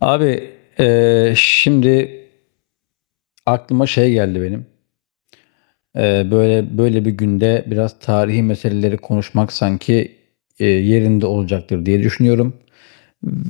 Abi, şimdi aklıma şey geldi benim. Böyle böyle bir günde biraz tarihi meseleleri konuşmak sanki yerinde olacaktır diye düşünüyorum.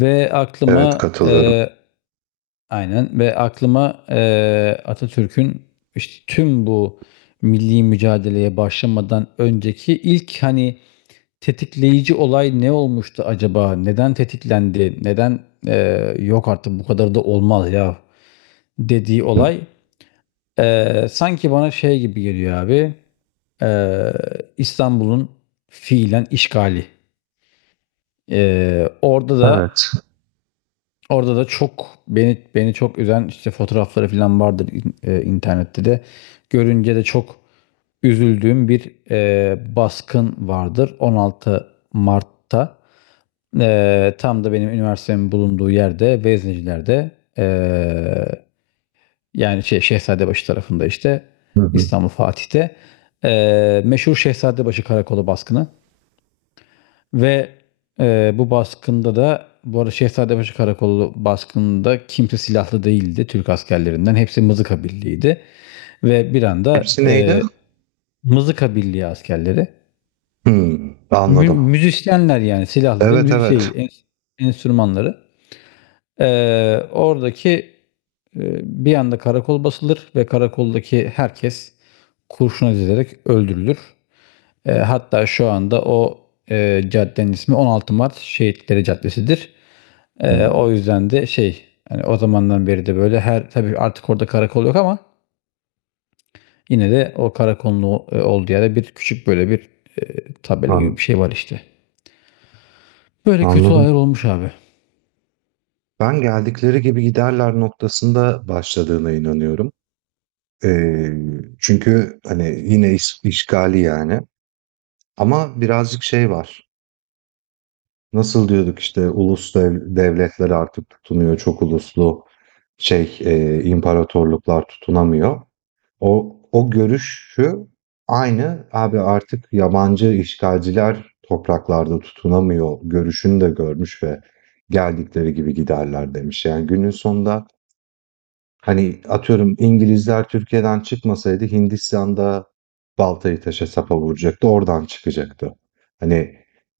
Ve Evet, aklıma katılıyorum. Aynen, ve aklıma Atatürk'ün işte tüm bu milli mücadeleye başlamadan önceki ilk, hani, tetikleyici olay ne olmuştu acaba? Neden tetiklendi? Neden "yok artık bu kadar da olmaz ya" dediği Hı. olay... Sanki bana şey gibi geliyor abi, eee, İstanbul'un fiilen işgali. Eee, orada da Evet. orada da çok beni çok üzen, işte, fotoğrafları filan vardır internette de. Görünce de çok üzüldüğüm bir, baskın vardır. 16 Mart'ta, tam da benim üniversitemin bulunduğu yerde, Vezneciler'de, eee yani şey, Şehzadebaşı tarafında, işte, Hı hı. İstanbul Fatih'te, meşhur Şehzadebaşı Karakolu baskını. Ve bu baskında da, bu arada, Şehzadebaşı Karakolu baskında kimse silahlı değildi Türk askerlerinden. Hepsi mızıka birliğiydi. Ve bir anda, Hepsi neydi? Mızıka birliği askerleri, Hı, anladım. müzisyenler yani, silahları Evet, evet. Enstrümanları. Oradaki, e, bir anda karakol basılır ve karakoldaki herkes kurşuna dizilerek öldürülür. Hatta şu anda o, caddenin ismi 16 Mart Şehitleri Caddesi'dir. Hı, O yüzden de şey, yani o zamandan beri de böyle her, tabii artık orada karakol yok ama yine de o karakolun olduğu yerde bir küçük böyle bir, tabela an- gibi bir şey var işte. Böyle kötü olaylar anladım. olmuş abi. Ben "geldikleri gibi giderler" noktasında başladığına inanıyorum. Ee, Çünkü hani yine işgali yani. Ama birazcık şey var. Nasıl diyorduk, işte ulus devletler artık tutunuyor. Çok uluslu şey, imparatorluklar tutunamıyor. O görüş şu, aynı abi, artık yabancı işgalciler topraklarda tutunamıyor görüşünü de görmüş ve geldikleri gibi giderler demiş. Yani günün sonunda, hani, atıyorum, İngilizler Türkiye'den çıkmasaydı Hindistan'da baltayı taşa sapa vuracaktı, oradan çıkacaktı. Hani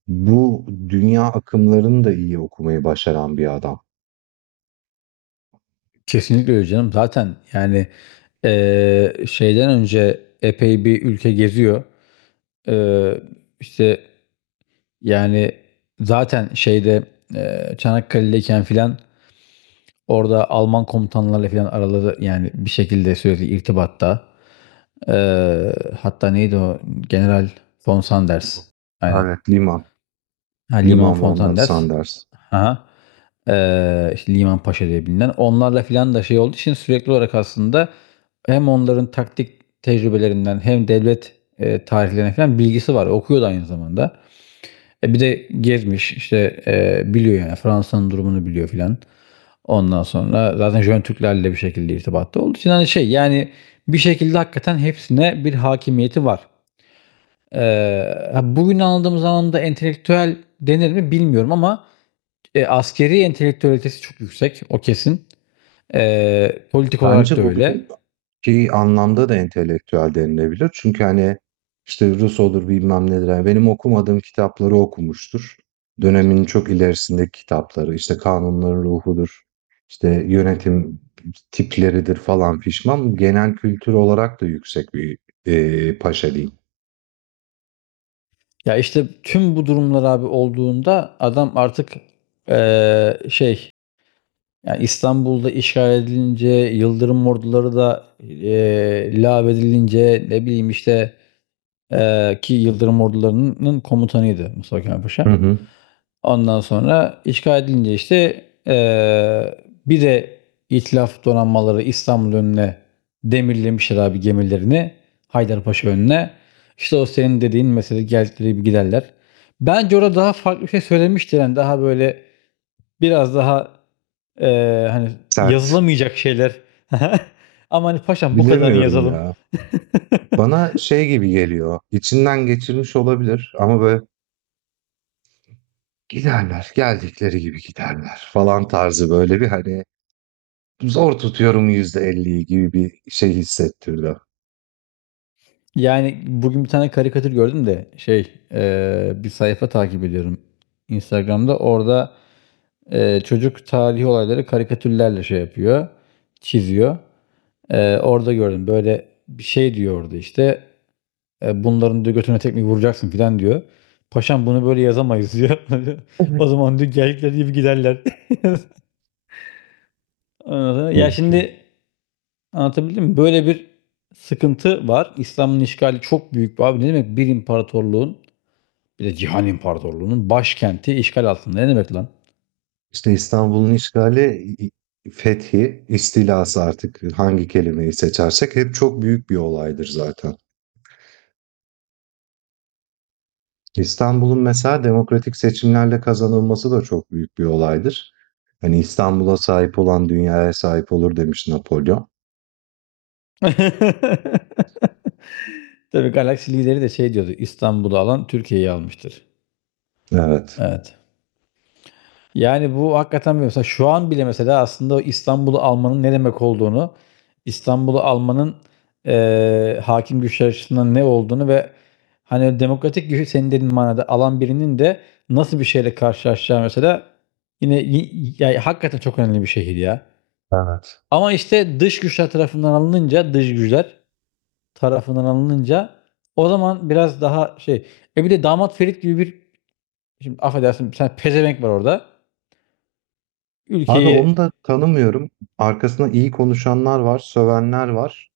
bu dünya akımlarını da iyi okumayı başaran bir adam. Kesinlikle öyle canım. Zaten yani, şeyden önce epey bir ülke geziyor. Eee, işte, yani, zaten şeyde, Çanakkale'deyken filan orada Alman komutanlarla filan araları, yani, bir şekilde sürekli irtibatta. Eee, Hatta, neydi o? General von Sanders. Aynen. Evet. Liman, Ha, Liman Liman von Fontanders. Sanders. Hı hı. işte, Liman Paşa diye bilinen. Onlarla filan da şey olduğu için sürekli olarak aslında hem onların taktik tecrübelerinden hem devlet, tarihlerinden filan bilgisi var. Okuyor da aynı zamanda. Bir de gezmiş, işte, biliyor yani, Fransa'nın durumunu biliyor filan. Ondan sonra zaten Jön Türklerle bir şekilde irtibatta olduğu için, hani, şey, yani, bir şekilde hakikaten hepsine bir hakimiyeti var. Eee, Bugün anladığımız anlamda entelektüel denir mi bilmiyorum ama askeri entelektüelitesi çok yüksek. O kesin. Politik olarak Bence da öyle. bugün Ki anlamda da entelektüel denilebilir. Çünkü, hani, işte, Rus olur, bilmem nedir, hani, benim okumadığım kitapları okumuştur. Dönemin çok ilerisindeki kitapları, işte, Kanunların Ruhu'dur, işte, yönetim tipleridir falan fişman. Genel kültür olarak da yüksek bir, paşa diyeyim. Ya işte tüm bu durumlar abi olduğunda adam artık, e, şey, yani İstanbul'da işgal edilince, Yıldırım orduları da lav edilince, ne bileyim işte, ki Yıldırım ordularının komutanıydı Mustafa Kemal Paşa. Hı hı. Ondan sonra işgal edilince, işte, bir de İtilaf donanmaları İstanbul önüne demirlemişler abi, gemilerini. Haydarpaşa önüne. İşte, o senin dediğin mesela, "geldikleri gibi giderler". Bence orada daha farklı bir şey söylemişti. Yani daha böyle, biraz daha hani, Sert. yazılamayacak şeyler. Ama hani paşam, bu kadarını Bilemiyorum yazalım. ya. Bana şey gibi geliyor, içinden geçirmiş olabilir ama böyle "giderler, geldikleri gibi giderler" falan tarzı, böyle bir, hani, zor tutuyorum %50'yi gibi bir şey hissettirdi. Yani bugün bir tane karikatür gördüm de, şey, bir sayfa takip ediyorum Instagram'da. Orada, çocuk tarihi olayları karikatürlerle şey yapıyor, çiziyor. Orada gördüm. Böyle bir şey diyor orada işte, "Bunların," diyor, "götüne tekmeyi vuracaksın," filan diyor. "Paşam bunu böyle yazamayız," diyor. Evet. "O zaman," diyor, "geldikleri gibi giderler." Ondan sonra, ya, Mümkün. şimdi anlatabildim mi? Böyle bir sıkıntı var. İslam'ın işgali çok büyük. Abi, ne demek bir imparatorluğun, bir de cihan imparatorluğunun başkenti işgal altında? Ne demek lan? İşte İstanbul'un işgali, fethi, istilası, artık hangi kelimeyi seçersek hep çok büyük bir olaydır zaten. İstanbul'un mesela demokratik seçimlerle kazanılması da çok büyük bir olaydır. Hani, İstanbul'a sahip olan dünyaya sahip olur demiş Napolyon. Tabii Galaxy lideri de şey diyordu: "İstanbul'u alan Türkiye'yi almıştır." Evet. Evet. Yani bu hakikaten, bir mesela şu an bile, mesela aslında o İstanbul'u almanın ne demek olduğunu, İstanbul'u almanın hakim güçler açısından ne olduğunu ve hani demokratik gücü senin dediğin manada alan birinin de nasıl bir şeyle karşılaşacağı mesela, yine ya hakikaten çok önemli bir şehir ya. Evet. Ama işte dış güçler tarafından alınınca o zaman biraz daha şey. Bir de Damat Ferit gibi bir, şimdi affedersin sen, pezevenk var orada. Abi, onu Ülkeyi... da tanımıyorum. Arkasına iyi konuşanlar var, sövenler var.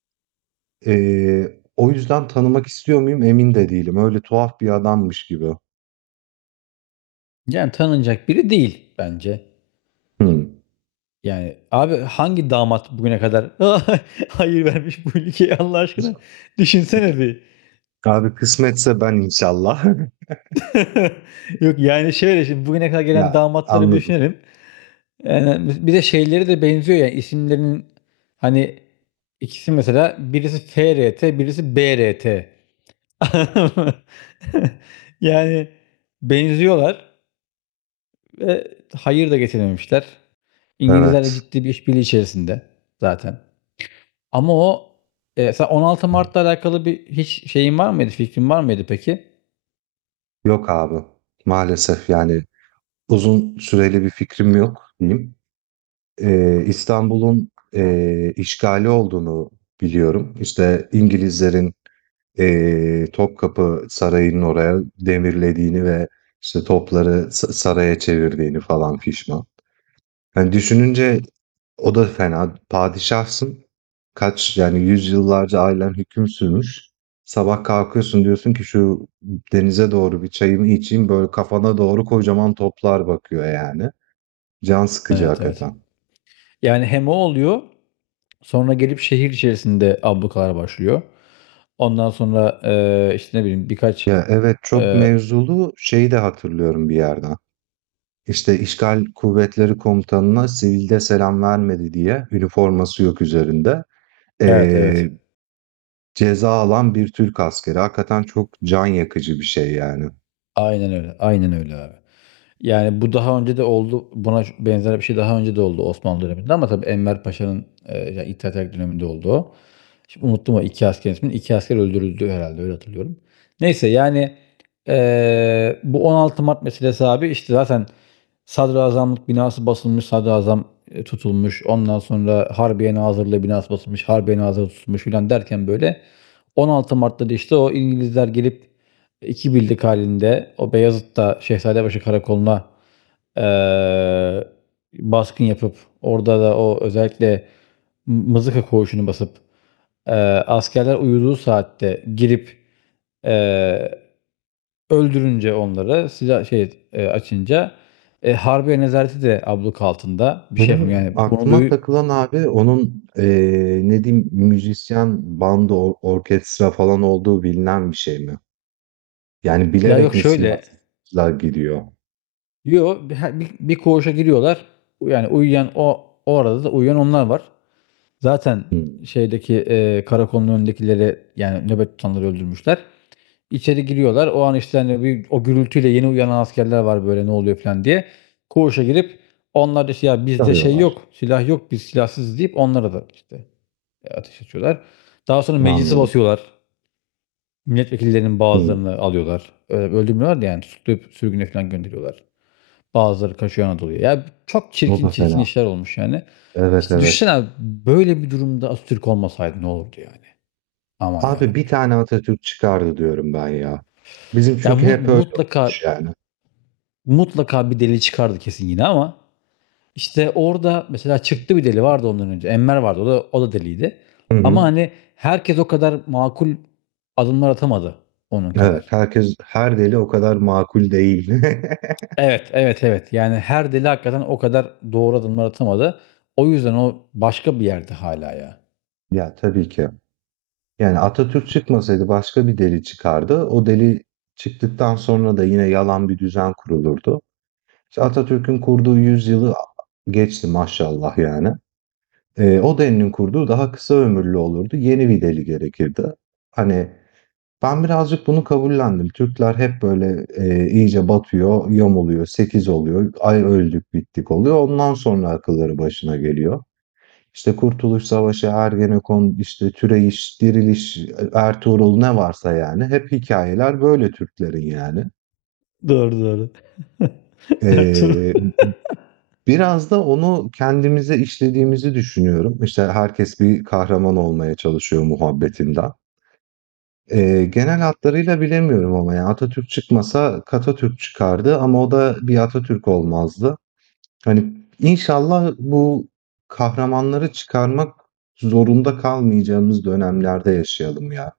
O yüzden tanımak istiyor muyum, emin de değilim. Öyle tuhaf bir adammış gibi. Yani tanınacak biri değil bence. Hımm. Yani abi, hangi damat bugüne kadar hayır vermiş bu ülkeye, Allah aşkına, düşünsene bir. Abi, kısmetse ben, inşallah. Yok, yani şöyle, şimdi bugüne kadar gelen Ya, damatları bir anladım. düşünelim. Yani bir de şeyleri de benziyor yani, isimlerinin, hani, ikisi mesela, birisi FRT, birisi BRT. Yani, benziyorlar ve hayır da getirememişler. İngilizlerle Evet. ciddi bir işbirliği içerisinde zaten. Ama o, sen 16 Mart'la alakalı bir hiç şeyin var mıydı, fikrin var mıydı peki? Yok abi, maalesef yani uzun süreli bir fikrim yok diyeyim. İstanbul'un, işgali olduğunu biliyorum. İşte İngilizlerin, Topkapı Sarayı'nın oraya demirlediğini ve işte topları saraya çevirdiğini falan fişman. Hani düşününce, o da fena. Padişahsın. Kaç yani, yüzyıllarca ailen hüküm sürmüş. Sabah kalkıyorsun, diyorsun ki şu denize doğru bir çayımı içeyim. Böyle kafana doğru kocaman toplar bakıyor yani. Can sıkıcı Evet, evet. hakikaten. Yani hem o oluyor, sonra gelip şehir içerisinde ablukalar başlıyor. Ondan sonra, işte, ne bileyim birkaç, Ya evet, çok eee mevzulu şeyi de hatırlıyorum bir yerden. İşte işgal kuvvetleri komutanına sivilde selam vermedi diye, üniforması yok üzerinde. evet, Ee, evet. Ceza alan bir Türk askeri. Hakikaten çok can yakıcı bir şey yani. Aynen öyle. Aynen öyle abi. Yani bu daha önce de oldu. Buna benzer bir şey daha önce de oldu Osmanlı döneminde, ama tabii Enver Paşa'nın, ya, İttihat Terakki döneminde oldu o. Şimdi unuttum o 2 asker ismini. 2 asker öldürüldü herhalde, öyle hatırlıyorum. Neyse yani, bu 16 Mart meselesi abi, işte, zaten sadrazamlık binası basılmış, sadrazam, tutulmuş. Ondan sonra Harbiye Nazırlığı binası basılmış, Harbiye Nazırı tutulmuş filan derken, böyle, 16 Mart'ta da, işte, o İngilizler gelip 2 bildik halinde o Beyazıt'ta Şehzadebaşı Karakolu'na, eee, baskın yapıp, orada da o özellikle Mızıka Koğuşu'nu basıp, eee, askerler uyuduğu saatte girip, eee, öldürünce onları, silah şey, açınca, Harbiye Nezareti de abluk altında. Bir şey yapamıyor Benim yani, bunu aklıma takılan abi, onun, ne diyeyim, müzisyen, bandı, orkestra falan olduğu bilinen bir şey mi? Yani Ya, yok bilerek mi şöyle, silahlar gidiyor? Her bir koğuşa giriyorlar. Yani uyuyan, o arada da uyuyan onlar var. Zaten Hımm. şeydeki, karakolun önündekileri, yani nöbet tutanları öldürmüşler. İçeri giriyorlar. O an, işte, hani, bir o gürültüyle yeni uyanan askerler var, böyle, "Ne oluyor?" falan diye. Koğuşa girip onlar da, işte, "Ya, bizde şey Arıyorlar. yok, silah yok, biz silahsızız," deyip onlara da, işte, ateş açıyorlar. Daha sonra meclisi Anladım. basıyorlar. Milletvekillerinin Hımm. bazılarını alıyorlar. Öldürmüyorlar da, yani, tutuklayıp sürgüne falan gönderiyorlar. Bazıları kaçıyor Anadolu'ya. Ya çok O çirkin da çirkin fena. işler olmuş yani. Evet, İşte düşünsene evet. abi, böyle bir durumda Atatürk olmasaydı ne olurdu yani? Aman Abi, bir yarabbi. tane Atatürk çıkardı diyorum ben ya. Bizim Ya çünkü hep öyle mutlaka, olmuş yani. mutlaka bir deli çıkardı kesin yine, ama işte orada mesela çıktı. Bir deli vardı ondan önce. Enver vardı, o da, o da deliydi. Hı Ama hı. hani herkes o kadar makul adımlar atamadı onun Evet, kadar. herkes, her deli o kadar makul değil. Evet, evet, evet. Yani her deli hakikaten o kadar doğru adımlar atamadı. O yüzden o başka bir yerde hala ya. Ya, tabii ki. Yani Atatürk çıkmasaydı başka bir deli çıkardı. O deli çıktıktan sonra da yine yalan bir düzen kurulurdu. İşte Atatürk'ün kurduğu yüzyılı geçti maşallah yani. O delinin kurduğu daha kısa ömürlü olurdu. Yeni bir deli gerekirdi. Hani ben birazcık bunu kabullendim. Türkler hep böyle, iyice batıyor, yamuluyor, 8 oluyor, ay öldük bittik oluyor. Ondan sonra akılları başına geliyor. İşte Kurtuluş Savaşı, Ergenekon, işte Türeyiş, Diriliş, Ertuğrul, ne varsa yani, hep hikayeler böyle Türklerin yani. Doğru, doğru. Ertuğrul. Ee, Biraz da onu kendimize işlediğimizi düşünüyorum. İşte herkes bir kahraman olmaya çalışıyor muhabbetinden. Genel hatlarıyla bilemiyorum ama yani Atatürk çıkmasa Katatürk çıkardı ama o da bir Atatürk olmazdı. Hani, inşallah bu kahramanları çıkarmak zorunda kalmayacağımız dönemlerde yaşayalım ya.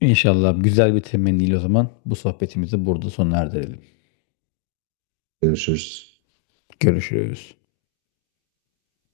İnşallah güzel bir temenniyle o zaman bu sohbetimizi burada sona erdirelim. Görüşürüz. Görüşürüz.